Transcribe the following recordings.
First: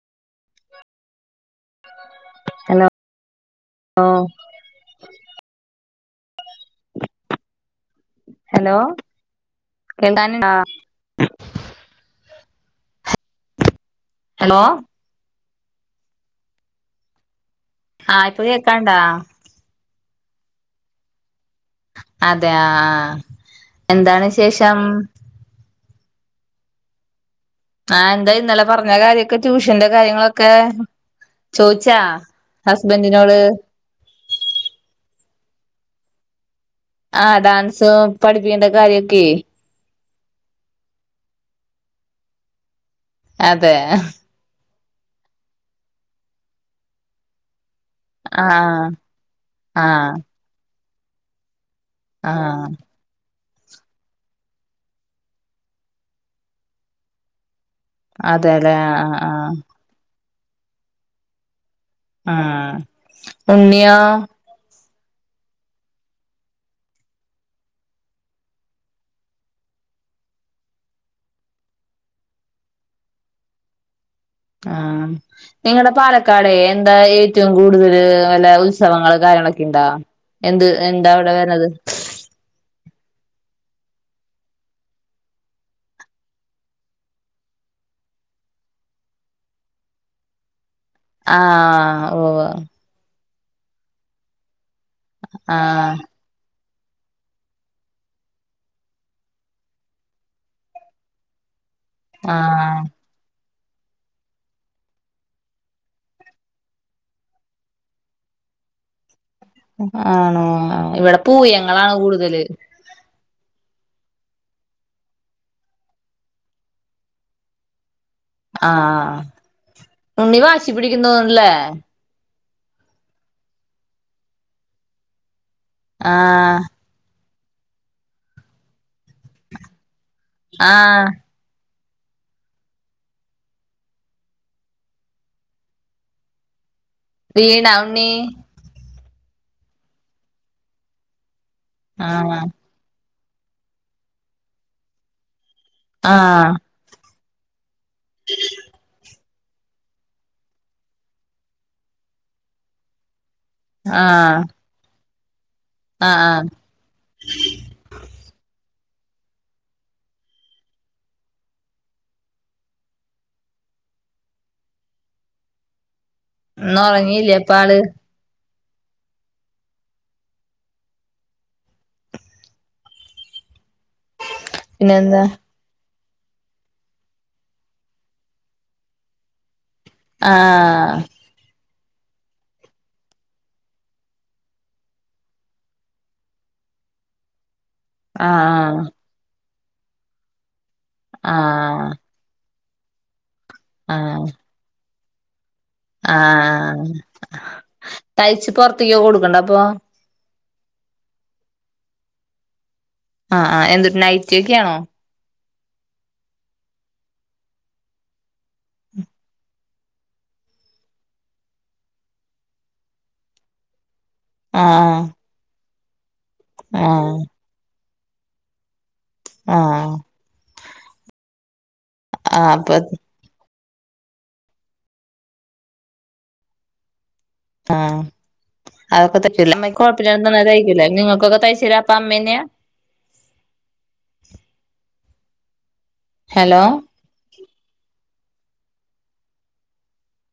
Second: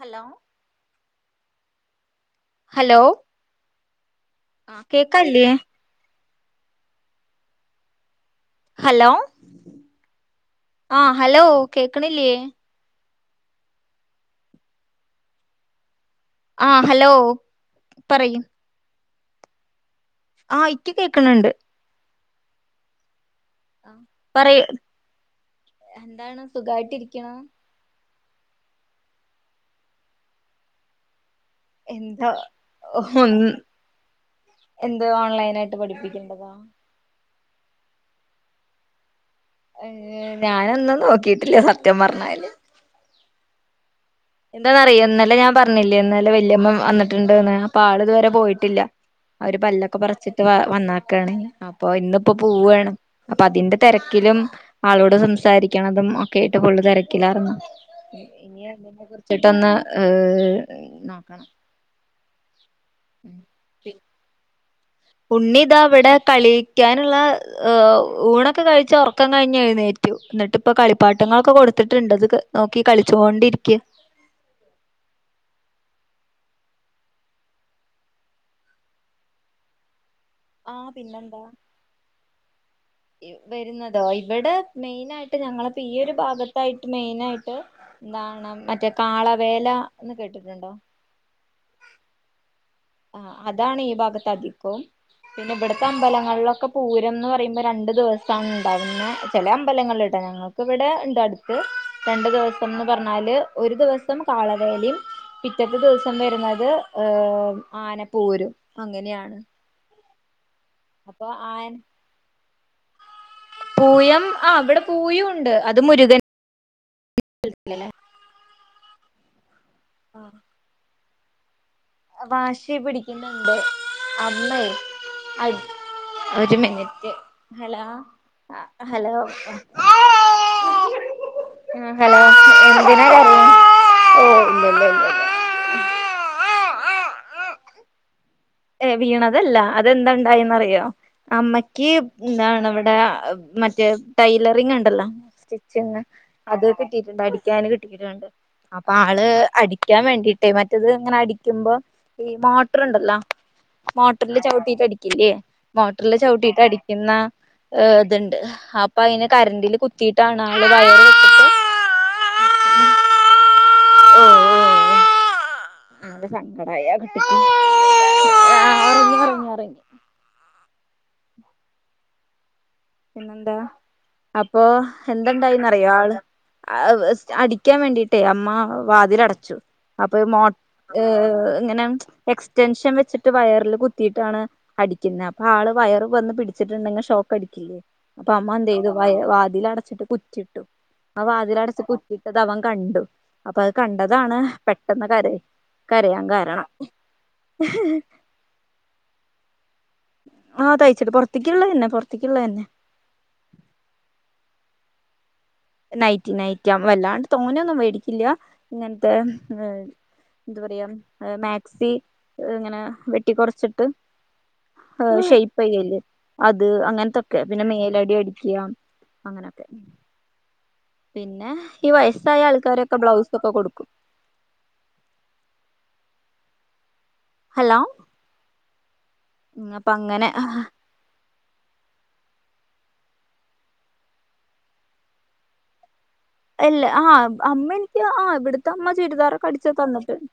Hello hello [unintelligible] കേക്കല്ലിയ hello [unintelligible] ആ hello കേക്ക്ണില്ലേ? Hello ആ ഹലോ ആ ഇപ്പ കേക്കാണ്ടാ? ആഹ ഇക്ക് കേക്കണ് ണ്ട് അതെയാ ആ എന്താണ് വിശേഷം? എന്താണ് സുഖയിട്ട് രിക്ക്ണു ആ എന്തായിഇന്നലെ പറഞ്ഞ കാര്യൊക്കെ ട്യൂഷന്റെ കാര്യങ്ങളൊക്കെ? ചോയിച്ചാ ഹസ്ബന്റിനോട്? എന്ത് ഓൺലൈനായിട്ട് പഠിപ്പിക്കണ്ടതാ ആ ഡാൻസുപഠിപ്പിക്കേണ്ട കാര്യൊക്കെ ഞാനൊന്നും നോക്കിട്ടില്ലസത്യം പറഞ്ഞാല്. അതെ എന്താന്നറിയോ ഇന്നലെ ഞാൻ പറഞ്ഞില്ലേഇന്നലെ വല്യമ്മ വന്നിട്ടുണ്ട്ന്ന്. അപ്പ ആള് ഇതുവരെ പോയിട്ടില്ല ആഹ് അവര് പല്ലൊക്കെ ആഹ് പറച്ചിട്ട് വന്നാക്കാണ്. പ്പൊ ഇന്ന്പ്പേ ആഹ് പേവാണ് അപ്പ അതിന്റെ തിരക്കിലും ആളോട് സംസാരിക്കണതും ഒക്കെ ആട്ട് ഫുള് തിരക്കിലാര്ന്ന്. അതെ ലെ ആ ആ ആഹ അഹ് ആ ഉണ്ണിയോ? ഉണ്ണിതാ ഇവിടെ കളിക്കാനുള്ള. ഏഹ് ഊണൊക്കെ കഴിച്ച് ഉറക്കം കഴിഞ്ഞ് എഴുന്നേറ്റു. എന്നിട്ട് ഇപ്പൊ കളിപ്പാട്ടങ്ങളൊക്കെ കൊടുത്തിട്ടുണ്ട്ത്. നോക്കി കളിച്ചോണ്ടിരിക്ക. ആഹ്. നിങ്ങടെ പാലക്കാട് എന്താ ഏറ്റവും കൂടുതൽ വല്ല ഉത്സവങ്ങള് കാര്യങ്ങളൊക്കെ ഉണ്ടാ? എന്ത് എന്താ അവിടെ വര്നത്. വരുന്നതോ ഇവിടെ മെയിനായിട്ട് ഞങ്ങളപ്പോ ഈ ഒരു ഭാഗത്തായിട്ട് മെയിനായിട്ട്. എന്താണ് മറ്റേ കാളവേല എന്ന് കേട്ടിട്ടുണ്ടോ? ആഹ് ഉവ്വ്. ആ അതാണ് ഈ ഭാഗത്ത് അധികവും പിന്നെ ഇവിടത്തെ ആഹ് അമ്പലങ്ങളിലൊക്കെ പൂരം എന്ന് പറയുമ്പോ രണ്ടു ദിവസാണ് ഉണ്ടാവുന്നത് ചില അമ്പലങ്ങളില്ട്ട ഞങ്ങൾക്ക് ഇവിടെ ഉണ്ട് അടു ട്ട് രണ്ട് ആഹ് ദിവസംന്ന് പറഞ്ഞ അതില് ഒരു ദിവസം കാളവേലിം പിറ്റത്തെ ദിവസം വരുന്നത് ഏഹ് ആനപ്പോരും അങ്ങനെയാണ്. ആണോ? ഇവിടെ പൂയങ്ങളാണ് കൂടുതല്. പൂയം ആഹ് ഇവടെ പൂയൂണ്ട് അത് മുരുകൻ ലല്ലേ? ആഹ് ഉണ്ണീ വാശി പിടിക്കും തോന്ന്ണ്ല്ലേ? വാശി പിടിക്കുന്നുണ്ട് അമ്മെ അ ഒരു ആഹ് മിനിറ്റ് ഹലോ ആഹ് ഹലോ ആഹ് ഹലോ എന്തിനാ കരയ്ണെ? വീണോ ഉണ്ണി? ഏയ് വീണതല്ല അതെന്ത ഇണ്ടായിന്നറിയോ? അമ്മയ്ക്ക് ആഹ് എന്താണ് അവിടെ മറ്റേ ടൈലറിങ്ണ്ടല്ലോ? സ്റ്റിച്ച് സ്റ്റിച്ചിംഗ് ആഹ് അത് കിട്ടിയിട്ടുണ്ട് അടിക്കാന് കിട്ടിയിട്ടുണ്ട്. അപ്പൊ ആള് അടിക്കാൻ വേണ്ടിയിട്ടേ മറ്റത് ഇങ്ങനെ അടിക്കുമ്പോ ഈ മോട്ടറ് ഇണ്ടല്ലോ ആഹ് മോട്ടറില് ചവിട്ടിട്ട് അടിക്കില്ലേ? മോട്ടറില് ആഹ് ചവിട്ടിയിട്ട് അടിക്കുന്ന ഏഹ് ഇത്ണ്ട് അപ്പൊ അയിന് കറണ്ടില് കുത്തിയിട്ടാണ് ആള് വയറ് ഓ അത ഇന്ന് സങ്കടായ കുട്ടിക്ക് ഉറങ്ങിയില്ലേ അപ്പ ആള് ആ ഒറങ്ങി ഒറങ്ങി ഒറങ്ങി. പിന്നെന്താ? അപ്പൊ പിന്നെന്താ എന്തണ്ടായിന്ന്റിയോ ആള് അടിക്കാൻ വേണ്ടിയിട്ടേ അമ്മ വാതിലടച്ചു. അപ്പൊ മോ ആഹ് ഏഹ് ഇങ്ങനെ എക്സ്റ്റൻഷൻ വെച്ചിട്ട് വയറില് കുത്തിയിട്ടാണ് അടിക്ക്ന്നെ അപ്പൊ ആള് വയറ് വന്ന് പിടിച്ചിട്ട്ണ്ടെങ്കി ഷോക്ക് അടിക്കില്ലേ? അപ്പൊ അമ്മ ആഹ് എന്തെയ്തു വാതിലടച്ചിട്ട് കുറ്റിയിട്ടു ആ വാതിലടച്ച് കു ആഹ് കുറ്റിയിട്ടത് അവൻ കണ്ടു അപ്പൊ അത് ആഹ് കണ്ടതാണ് പെട്ടെന്ന് കര കരയാൻ കാരണം. ആഹ് തയ്ച്ച് പൊറത്ത്ക്ക് ഒക്കെ കൊടുക്ക്ണ്ടോ അപ്പൊ? ആഹ് തയ്ച്ചിട്ട് പൊറത്തിക്ക്ള്ളതന്നെ തന്നെ പൊറത്തിക്ക്ള്ളതന്നെ. ആഹ് ആഹ് എന്തുട്ട നൈറ്റിയൊക്കെയാണോ? നൈറ്റി നൈറ്റി ആ വല്ലാണ്ട് തോനയൊന്നും വേടിക്കില്ല ഇങ്ങനത്തെ എന്താ പറയാ മാക്സി ഇങ്ങനെ വെട്ടി കൊറച്ചിട്ട്. ആഹ് ഏഹ് ഷേപ്പ് ചെയ്യല് അത് ആഹ് അങ്ങനത്തൊക്കെ പിന്നെ മേലടി അടിക്കാ അങ്ങനൊക്കെ ആഹ് പിന്നെ ഈ വയസ്സായ ആഹ് അപ്പൊ ആൾക്കാരൊക്കെ ബ്ലൗസൊക്കെ കൊടുക്കും. ആഹ് അതൊക്കെ തയ്ക്കൂലേ അമ്മ കൊഴപ്പില്ലാതെ നന്നായി തയ്ക്കൂലേ നിങ്ങക്കൊക്കെ തയ്ച്ച് തരാ അപ്പ അമ്മയന്നെയ? ഹലോ ഇല്ല ആഹ് അമ്മ എനിക്ക് ആ ഇവിടുത്തെ അമ്മ ചുരിദാറൊക്കെ അടിച്ച് തന്നിട്ട്ണ്ട്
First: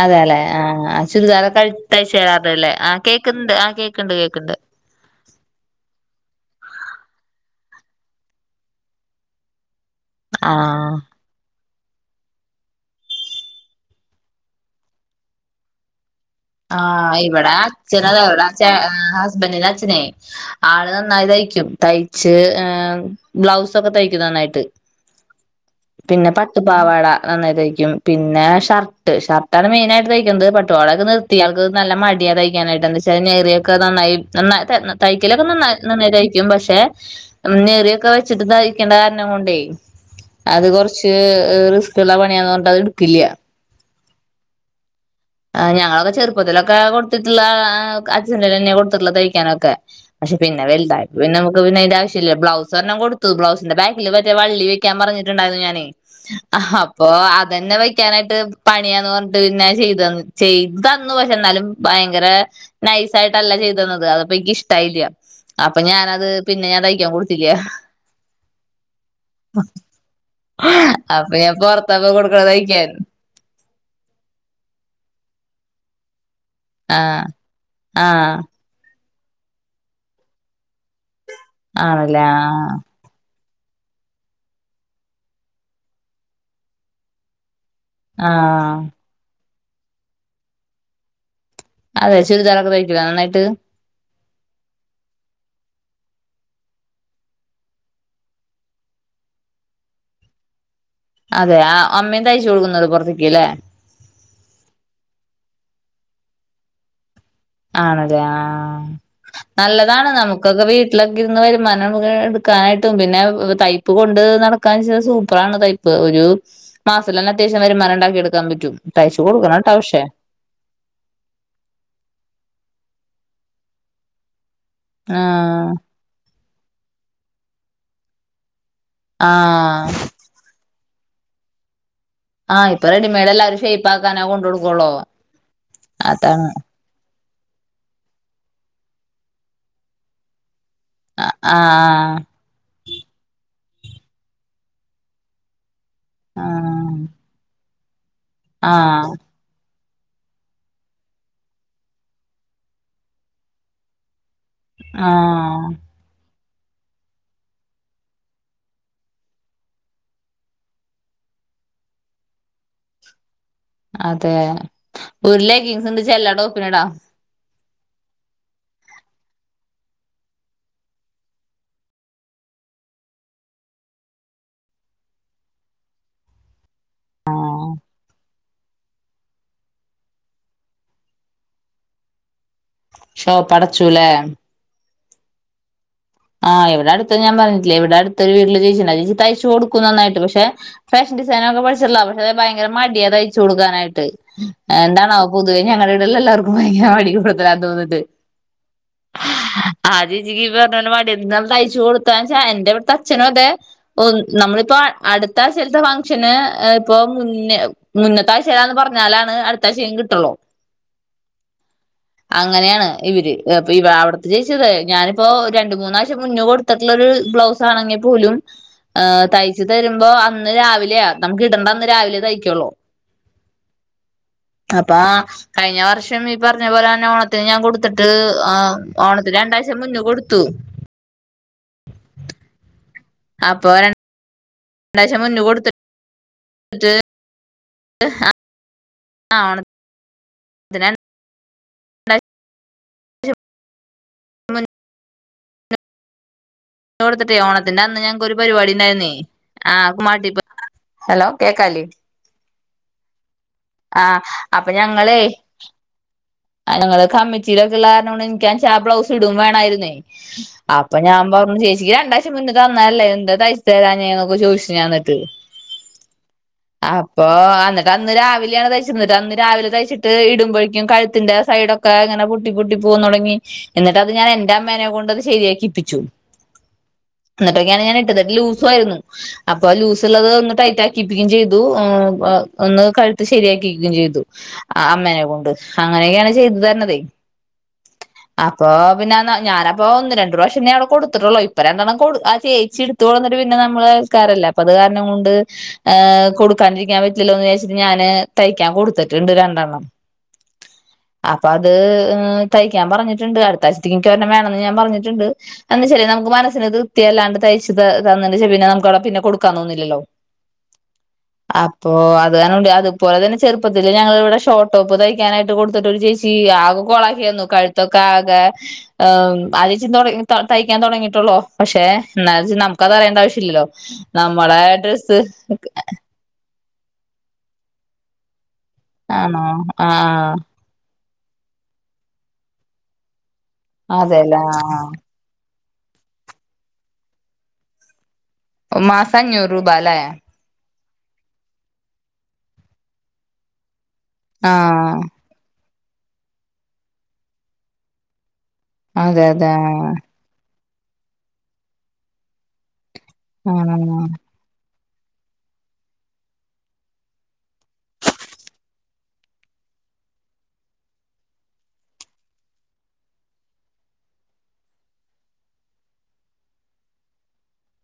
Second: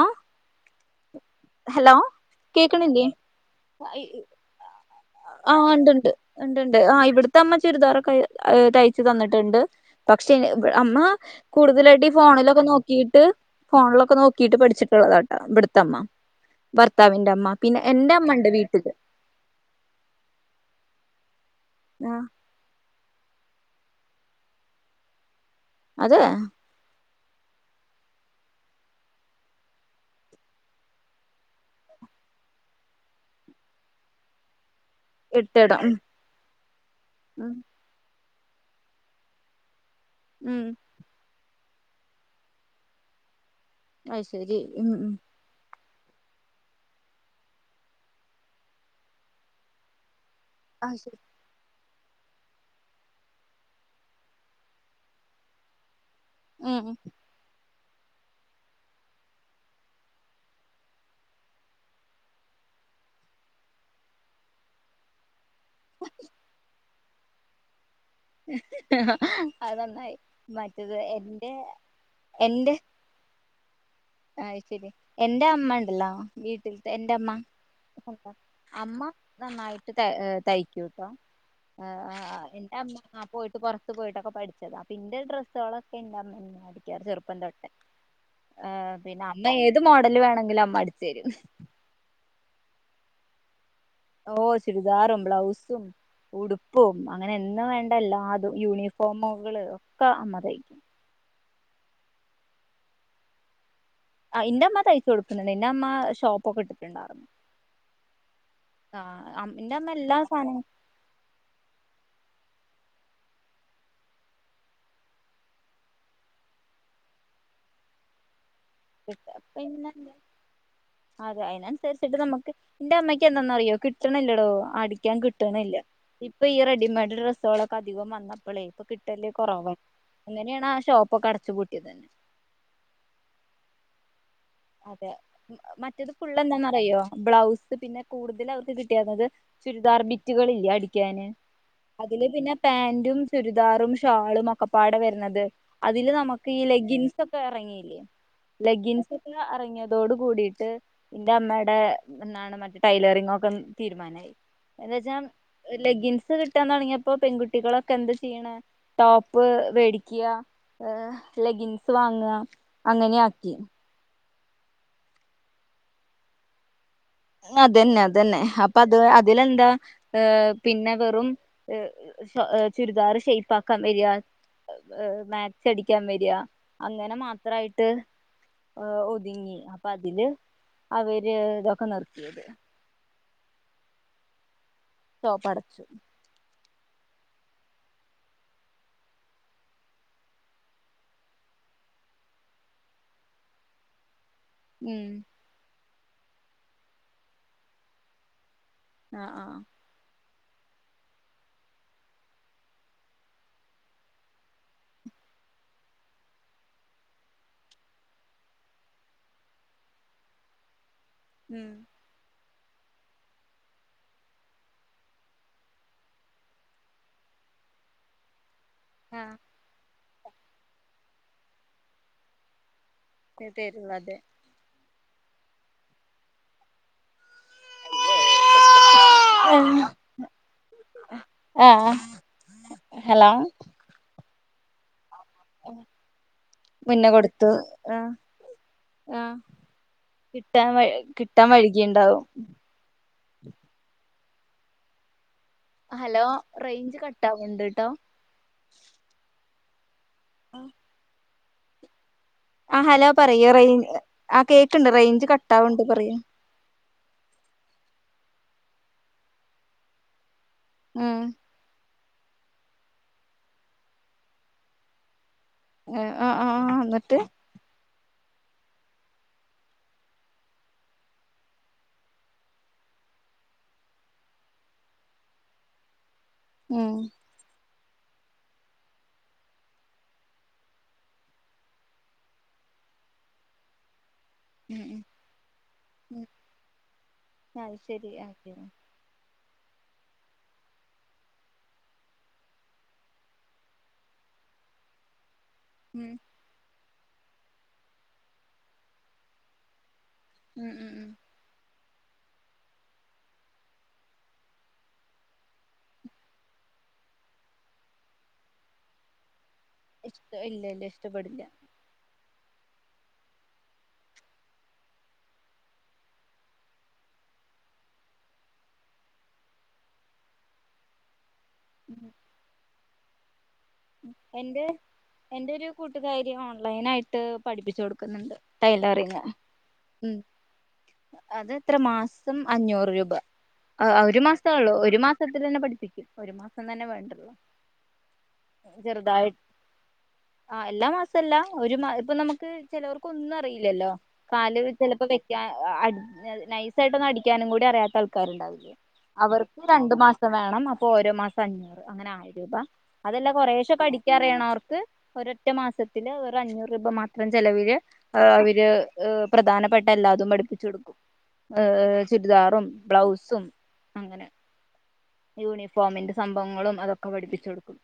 അതേല്ലെ ആഹ് ആ ചുരിദാറ് ഒക്കെ തഴ്ച്ചു തരാറുണ്ട് ല്ലേ? ആ കേക്ക്ന്ന്ണ്ട് ആഹ് കേക്ക്ണ്ട് കേക്ക്ണ്ട് ആഹ് ഇണ്ട്ണ്ട് ഇണ്ട്ണ്ട് ആഹ് ഇവിടുത്തെ അമ്മ ചുരിദാറ് ഒക്കെ തയ്ച്ചു തന്നിട്ടുണ്ട് പക്ഷേ ആഹ് അമ്മ കൂടുതലായിട്ട് ഈ ഫോണിലൊക്കെ നോക്കിയിട്ട് ഫോണിലൊക്കെ നോക്കീട്ട് പഠിച്ചിട്ടുള്ളതാട്ടോ ഇവുടുത്തമ്മ ആഹ് ഇവിടെ അച്ഛന് അതാ ഇവിടെച്ചാ ഹസ് ഹസ്ബൻഡിന്റെ അച്ഛന് ആള് നന്നായി തയ്ക്കും തയ്ച്ച് ഏമ് ബ്ലൗസൊക്കെ തയ്ക്കും നന്നായിട്ട് പിന്നെ പട്ടുപാവാട പാവാട നന്നായി തയ്ക്കും പിന്നെ ഷർട്ട് ഷർട്ടാണ് മെയിനായിട്ട് തയ്ക്കുന്നത് പട്ടു പാവാടൊക്കെ നി ഇയാൾക്ക് നല്ല മടിയാ തയ്ക്കാനായിട്ട്ന്താ വച്ചാൽ നേറിയൊക്കെ നന്നായി നന്നാക്കി തരണം തയ്ക്കലൊക്കെ നന്നായി തൈയ്ക്കും പക്ഷെ നെറിയൊക്കെ തൈ ചെറുത്തായിക്കണ്ട കാരണം കൊണ്ട അത് കൊറച്ച് കുറച്ച് റിസ്ക് ഉള്ള പണിയാന്ന് പറഞ്ഞ് അത് ഇടുക്കില്ല അത് ശരി ഉം ഉം ആഹ് ഞങ്ങളൊക്കെ ചെറുപ്പത്തിലൊക്കെ കൊടുത്തിട്ടുള്ള അച്ഛറെ തന്നെ കൊടുത്തിട്ടുള്ള തയ്ക്കാനൊക്കെ പക്ഷെ പിന്നെ വലുതായ പ്പെനമുക്ക് പിന്നെ ബ്ലൗസ് എരൊണം കൊടുത്തു ബ്ലൗസിന്റെ ബാക്കിൽമറ്റേ വള്ളി വെക്കാൻ പറഞ്ഞിട്ടുണ്ടായിരുന്നു ഞാന് ആഹ് അപ്പൊ അതന്നെ വെക്കാനായിട്ട് പണിയാന്ന് പറഞ്ഞിട്ട് പിന്നെ ചെയ്തന്ന് ചെയ്തു തന്നു പക്ഷെ എന്നാലും ഭയങ്കരെ നൈസായിയിട്ടല്ല ചെയ്ത് തന്നത് അത്പ്പോ എനിക്ക് ഇഷ്ടായില്ല അപ്പൊ ഞാനത് പിന്നെ ഞാൻ തയ്ക്കാൻ കൊടുത്തില്ല അതൊന്നായി മറ്റത് അപ്പൊ എന്റെ ഞാൻ പൊറത്താപ്പോ കൊടുക്കണ എന്റെ തയ്ക്കാൻ അഹ് ശരി എന്റെ അമ്മ ഉണ്ടല്ലോ വീട്ടിൽ എന്റെ ആഹ് അമ്മ ആഹ് അമ്മ നന്നായിട്ട് ത തയ്ക്കൂട്ടോ ആണല്ലേ ആഹ് എന്റെ അമ്മ പോയി പുറത്ത് പോയിട്ടൊക്കെ പഠിച്ചതാണ് പിന്റെ ഡ്രസ്സുകളൊക്കെ ന്റെ അമ്മ അടിക്ക ചെറുപ്പം തൊട്ടെ ആഹ് പിന്നെ അമ്മ ഏത് മോഡല് വേണെങ്കിലും അമ്മ അടിച്ചെരും അതെ ചുരിദാറൊക്കെ തഴിക്കുവൊ നന്നായിട്ട് ഓ ചുരിദാറും ബ്ലൗസും ഉടുപ്പും അങ്ങനെ എന്ന് വേണ്ട എല്ലാതും യൂണിഫോമുകൾ ഒക്കെ അമറി അതെ ആ അമ്മേയും തയ്ച്ചു കൊടുക്കുന്നത് പുറത്തേക്ക് ല്ലേ ആഹ് ന്റെ അമ്മ തയ്ച്ചു കൊടുക്കുന്നുണ്ട് എന്റെറ അമ്മ ഷോപ്പ് ഒക്കെ ഇട്ടിട്ടുണ്ടായിരുന്നു ആണല്ലെ ആഹ് നല്ലതാണ് നമുക്കൊക്കെ വീട് വീട്ടിലൊക്കെരന്ന് വരുമാനം എടുക്കാനായിട്ടും പിന്നെ തൈപ്പ് കൊണ്ട് നടക്കാ വെച്ചൽ സൂപ്പറാണ് തൈപ്പ് ഒരു മാസത്തി തന്നെ അത്യാവശ്യം വരുമാനം ഉണ്ടാക്കി എടുക്കാൻ പറ്റും തയ്ച്ചു കൊടുക്കണം കേട്ടോ പക്ഷേ അതെ അയിനനുസരിച്ചിട്ട് നമുക്ക് എന്റെ അമ്മയ്ക്ക് എന്താന്ന അറിയോ കിട്ടണില്ലെടോ അടിക്കാൻ ആഹ് കിട്ട്ണില്ല ഇപ്പൊ ഈ റെഡിമെയഡ് ഡ്രസ്സുകളൊക്കെ അധികം വന്നപ്പോളേ ഇപ്പൊ കിട്ടല് കൊറവാ ആഹ് അങ്ങനെയാണ് ആ ഷോപ്പൊക്കെ അടച്ചുപൂട്ടിയത് ആഹ് ഇപ്പ റെഡിമേയ്ഡ് എല്ലരും ഷേ്യ്പ്പ് ആക്കാന കൊടുക ള്ളൂ അതെ മറ്റത് പുള്ളെന്താന്നറിയോ ബ്ലൗസ് പിന്നെ കൂടുതൽ ക്കൾക്ക് കിട്ടിയേരർന്നത് ചുരിദാർബിറ്റ് ബിറ്റുകളില്ലെ അടിക്കാന് ആഹ് ആഹ് അതില് പിന്നെ പാന്റും ചുരിദാറും ഷാളും ഒക്കെപ്പാടെ വരുന്നത് അതില് നമുക്ക് ഈ ലെഗ്ഗിൻസ് ഒക്കെ ഇറങ്ങിയില്ലേ ആഹ് ലെഗ്ഗിൻസ് അറങ്ങയതോട് കൂടിട്ട് എന്റെഅമ്മേടെ ടൈലെറിങ് ഒക്കെ തീരുമാനമായത് ആഹ് കിട്ടാതുടങ്ങിയപ്പോ പെൺകുട്ടികളൊക്കെ എന്ത് ചെയ്യണ ടോപ്പ് വേടിക്കുക ഏഹ് ലെഗിൻസ് വാങ്ങ് അങ്ങനെയാ ക്കി അതെ ഒരു ലെഗിങ്സോണ്ട് ചെ ല്ലാടോപ്പില്ലടാ അതന്നെ അതന്നെ അപ്പൊ അത് അതിലെന്താ പിന്നെ വെറും ചുരിദാർ ഷെയ്പ്പാക്കാവെരാ മാക്സി അടിക്കാവെര അങ്ങനെ ആഹ് മാത്രായിട്ട് ഹഒതുങ്ങി അപ്പൊ അതില് അവര് തൊക്കെനിർത്തിയത് ഷോപ്പടച്ചുല്ലേ ഷോപ്പടച്ചു ആഹ് ഇവിടടുത്ത് ഞാൻ പറഞ്ഞിട്ടില്ലേ ഇവിടടുത്തൊരു വീട്ടില് ചേച്ചിണ്ട് ആ ചേച്ചി തയ്ച്ചുകൊടുക്കും നന്നായിട്ട് പക്ഷെ ഫാഷൻഡിസൈനൊക്കെ പഠിച്ചിട്ടുള്ള പക്ഷെ ഭയങ്കര മടിയാ തയ്ച്ചുകൊടുക്കാനായിട്ട് എന്താണാവോ പൊതുവേ ഞങ്ങളവ്ടെല്ലാർക്കും ഭയങ്കര മടി കൂടുതലാ തോന്ന്ന്നത് ആഹ് ആഹ് ആ ചേചിക്ക് ഈ പറഞ്ഞ പോലെ മടി ന്നാള് തയ്ച്ചുകൊടുത്താചാ ഇന്റെ ഇവിടുത്തച്ഛനും അതേ ഓ നമ്മളിപ്പോ അടുത്താഴ്ചൽത്തെ ഫംഗ്ഷന് ഇപ്പൊ മുന്നേ മുന്നത്താഴ്ചയിലാന്ന് പറഞ്ഞാലാണ് അടുത്ത ആഴ്ചെങ്കിലും കിട്ടുള്ളൂ ഉം അങ്ങനെയാണ് ഇവര് പ്പൊ അവിടുത്തെ ചേച്ചിയതേ ഞാനിപ്പോ രണ്ട്മൂന്നാഴ് ച്ചമുന്നെ കൊടുത്ത്ട്ടൊള്ളോരു ബ്ലൗസാണെങ്കി പോലും ഏഹ് തയ് ച്ച് തരുമ്പോ അന്ന് രാവിലെയ നമുക്കിടേണ്ടന്ന് രാവിലെ തയ്ക്കുള്ളൂ തെരുന്നതേ അപ്പ കഴിഞ്ഞ വർഷം ഈ പറഞ്ഞ പോലെ തന്നെ ഓണത്തിന് ഞാൻ കൊ ടുത്തിട്ട് ആഹ് ഓണത്തിന് രണ്ടാഴ്ച മുന്നെ കൊടുത്തു ആഹ് ഹലോ അപ്പോ രണ്ടാഴ്ച മുന്നേ കൊടുത്തിട്ട് ആഹ് ആ ഓണ ട്ടാൻവഴ് കിട്ടാൻവഴികിയുണ്ടാവും രണ്ടാഴ്ച മുൻ ഹലോ ന്നെ കൊടുത്തിട്ടേ ഓണത്തിന്റന്ന് ഞങ്ങക്കൊരു പരിപാടിണ്ടായിര്ന്നേ ആഹ് കുമ്മാട്ടി പ്പ ആഹ് ഹലോ കേക്കാല്ലെ ആഹ് ഹലോ പറയ് റയ് ആഹ് ആ കേക്ക്‌ണ്ട് റേയ്ഞ്ച് കട്ടാവ്ണ്ട് പറയ് ആ ഞങ്ങള് കമ്മിറ്റിയിലൊക്കെള്ളാരണാണ് എനിക്ക ചാ ബ്ലൗസ് ഇടും വേണായിരുന്നേ അപ്പൊ ഞാൻ പറഞ്ഞു ചേച്ചിക്ക് രണ്ടാഴ്ച്ച മുന്നെ തന്ന അല്ലേ എന്താ തയ്ച്തരാഞ്ഞേ എന്നൊക്കെ ചോയിച്ചു ഞാന്നിട്ട്. അപ്പോ അന്ന് ട്ടന്ന് രാവിലെയാണ് തയ്ച്ചന്ന് ന്നിട്ട് അന്ന് രാവിലെ തയ്ച്ചിട്ട് ഇടുമ്പോഴേക്കും കഴ് ത്തിന്റെ സൈഡൊക്കെ ഇങ്ങനെ പൊട്ടി പൊട്ടി പോവാൻ തൊടങ്ങി. എന്നിട്ട്ത് ഞാൻ എന്റെ അമ്മേനെ കൊണ്ട്ത് ശരിയാക്കിപ്പിച്ചു. ഉം ഇന്നിട്ടൊക്കെയാണ് ഞാനിട്ടത് ലൂസും ആയിരുന്നു അപ്പ ലൂസള്ളത് ഒന്ന് ടൈറ്റാക്കിപ്പിക്കുകയും ചെയ്തു ഒന്ന് കഴുത്ത് ശരിയാക്കികയും ചെയ്തു അമ്മേനെ കൊണ്ട് അങ്ങനെയൊക്കെയാണ് ചെയ്തു തരണതേ അപ്പൊ അപ്പൊപിന്നെ ന്ന ഞാനപ്പോ ഒന്ന് രണ്ട്രാവിശ്യം ഞാനവിടെ കൊടുത്തിട്ടുള്ളോ ഇപ്പംരണ്ടണ്ണം കൊടു ആഹ് ചേച്ചിട് ത്ത് കൊട്ന്നിട്ട് പിന്നെ നമ്മള് അയൽക്കാരല്ലെ അപ്പത് കാരണം കൊണ്ട് ഏഹ് കൊടുക്കാണ്ടിരിക്കാൻ പറ്റില്ലല്ലോന്ന് വിജാരിച്ചിട്ട് ഞാാന് തയ്ക്കാൻ കൊടുത്തിട്ടുണ്ട് രണ്ടെണ്ണം. ഉം അപ്പൊ അത് തയ്ക്കാൻ പറഞ്ഞിട്ടുണ്ട് അടുത്താഴ്ചത്തേക്ക് ഇക്കൊരെണം വേണന്ന് ഞാൻ പറഞ്ഞിട്ടുണ്ട് എന്നചാലെ നമുക്ക് മനസ്സിന് തൃപതിയല്ലാണ്ട് തയ്ച് ത തന്നിണ്ടെചേ പിന്നെ നമ്കവ്ടെ പിന്നെ കൊടു ക്കാണോന്നില്ലല്ലോ അപ് പ്പോ അത് കാരണം കൊണ്ട് അത് പോലെ തന്നെ ചെറുപ്പത്തില് ഞങ്ങളവിടെ ഷോട്ടോപ്പ് തയ് ക്കാനായിട്ട് കൊടുത്തിട്ട് ഒരു ചേച്ചി ആകെ കൊളാക്കി തന്നു കഴുത്തൊക്കെ ആകെ ഏഹ് ആ ചേച്ചി ഇന്നോളെ ത തയ്ക്കാൻ തൊടങ്ങിട്ടൊള്ളോ പക്ഷെ എന്നാ വെച്ച് നമുക്കതറിയണ്ടാവിശ്യല്ലല്ലോ നമ്മളെ ഡ്രസ്സ് കാര്യമാണ് ഓനായിട്ട് പഠിപ്പിച്ചു കൊടുക്കുന്നുണ്ട് ആണോ ആഹ് അതെത്ര മാസം അഞ്ഞൂറ് രൂപ ഒരു അതെല്ലേ മാസൊള്ളു ആഹ് ഒരു മാസ്സ് പെട്ടന്നന്നെ പഠിപ്പിക്കും ഒരു മാസം തന്നെ വേണ്ടുള്ളു മാസം അഞ്ഞൂറ് രൂപല്ലേ ആ എല്ലാ മാസുല്ല ഒരു മ ഇപ്പൊ നമുക്ക് ചിലവർക്ക് ഒന്നും അറിയില്ലല്ലോ കാല് ആഹ് ചെലപ്പോ വെ ആ അട് നൈസായിട്ടൊന്നു അടിക്കാനും കൂടി അറിയാത്ത ആൾക്കാരുണ്ടാവില്ലേ അതെ അതെ അവർക്ക് രണ്ടു ആഹ് മാസ്സ് ക്ക വേണം അപ്പോ ഓരോ മാസം അഞ്ഞൂറ് അങ്ങനെ ആക്കീത അതല്ല കൊറേശ ആഹ് പടിക്കാറിയണോർക്ക് ഒരൊറ്റ മാസത്തില് ഒരു അഞ്ഞൂറ് രൂപ മാത്രം ചെലവില് ആ അവര് പ്രധാനപ്പെട്ട എല്ലാതും പഠിപ്പിച്ചു കൊടുക്കും ആഹ് ചുരിദാറും ബ്ലൗസും അങ്ങനെ യൂണിഫോമിന്റെ സംഭവങ്ങളും അതൊക്കെ പഠിപ്പിച്ചു കൊടുക്കും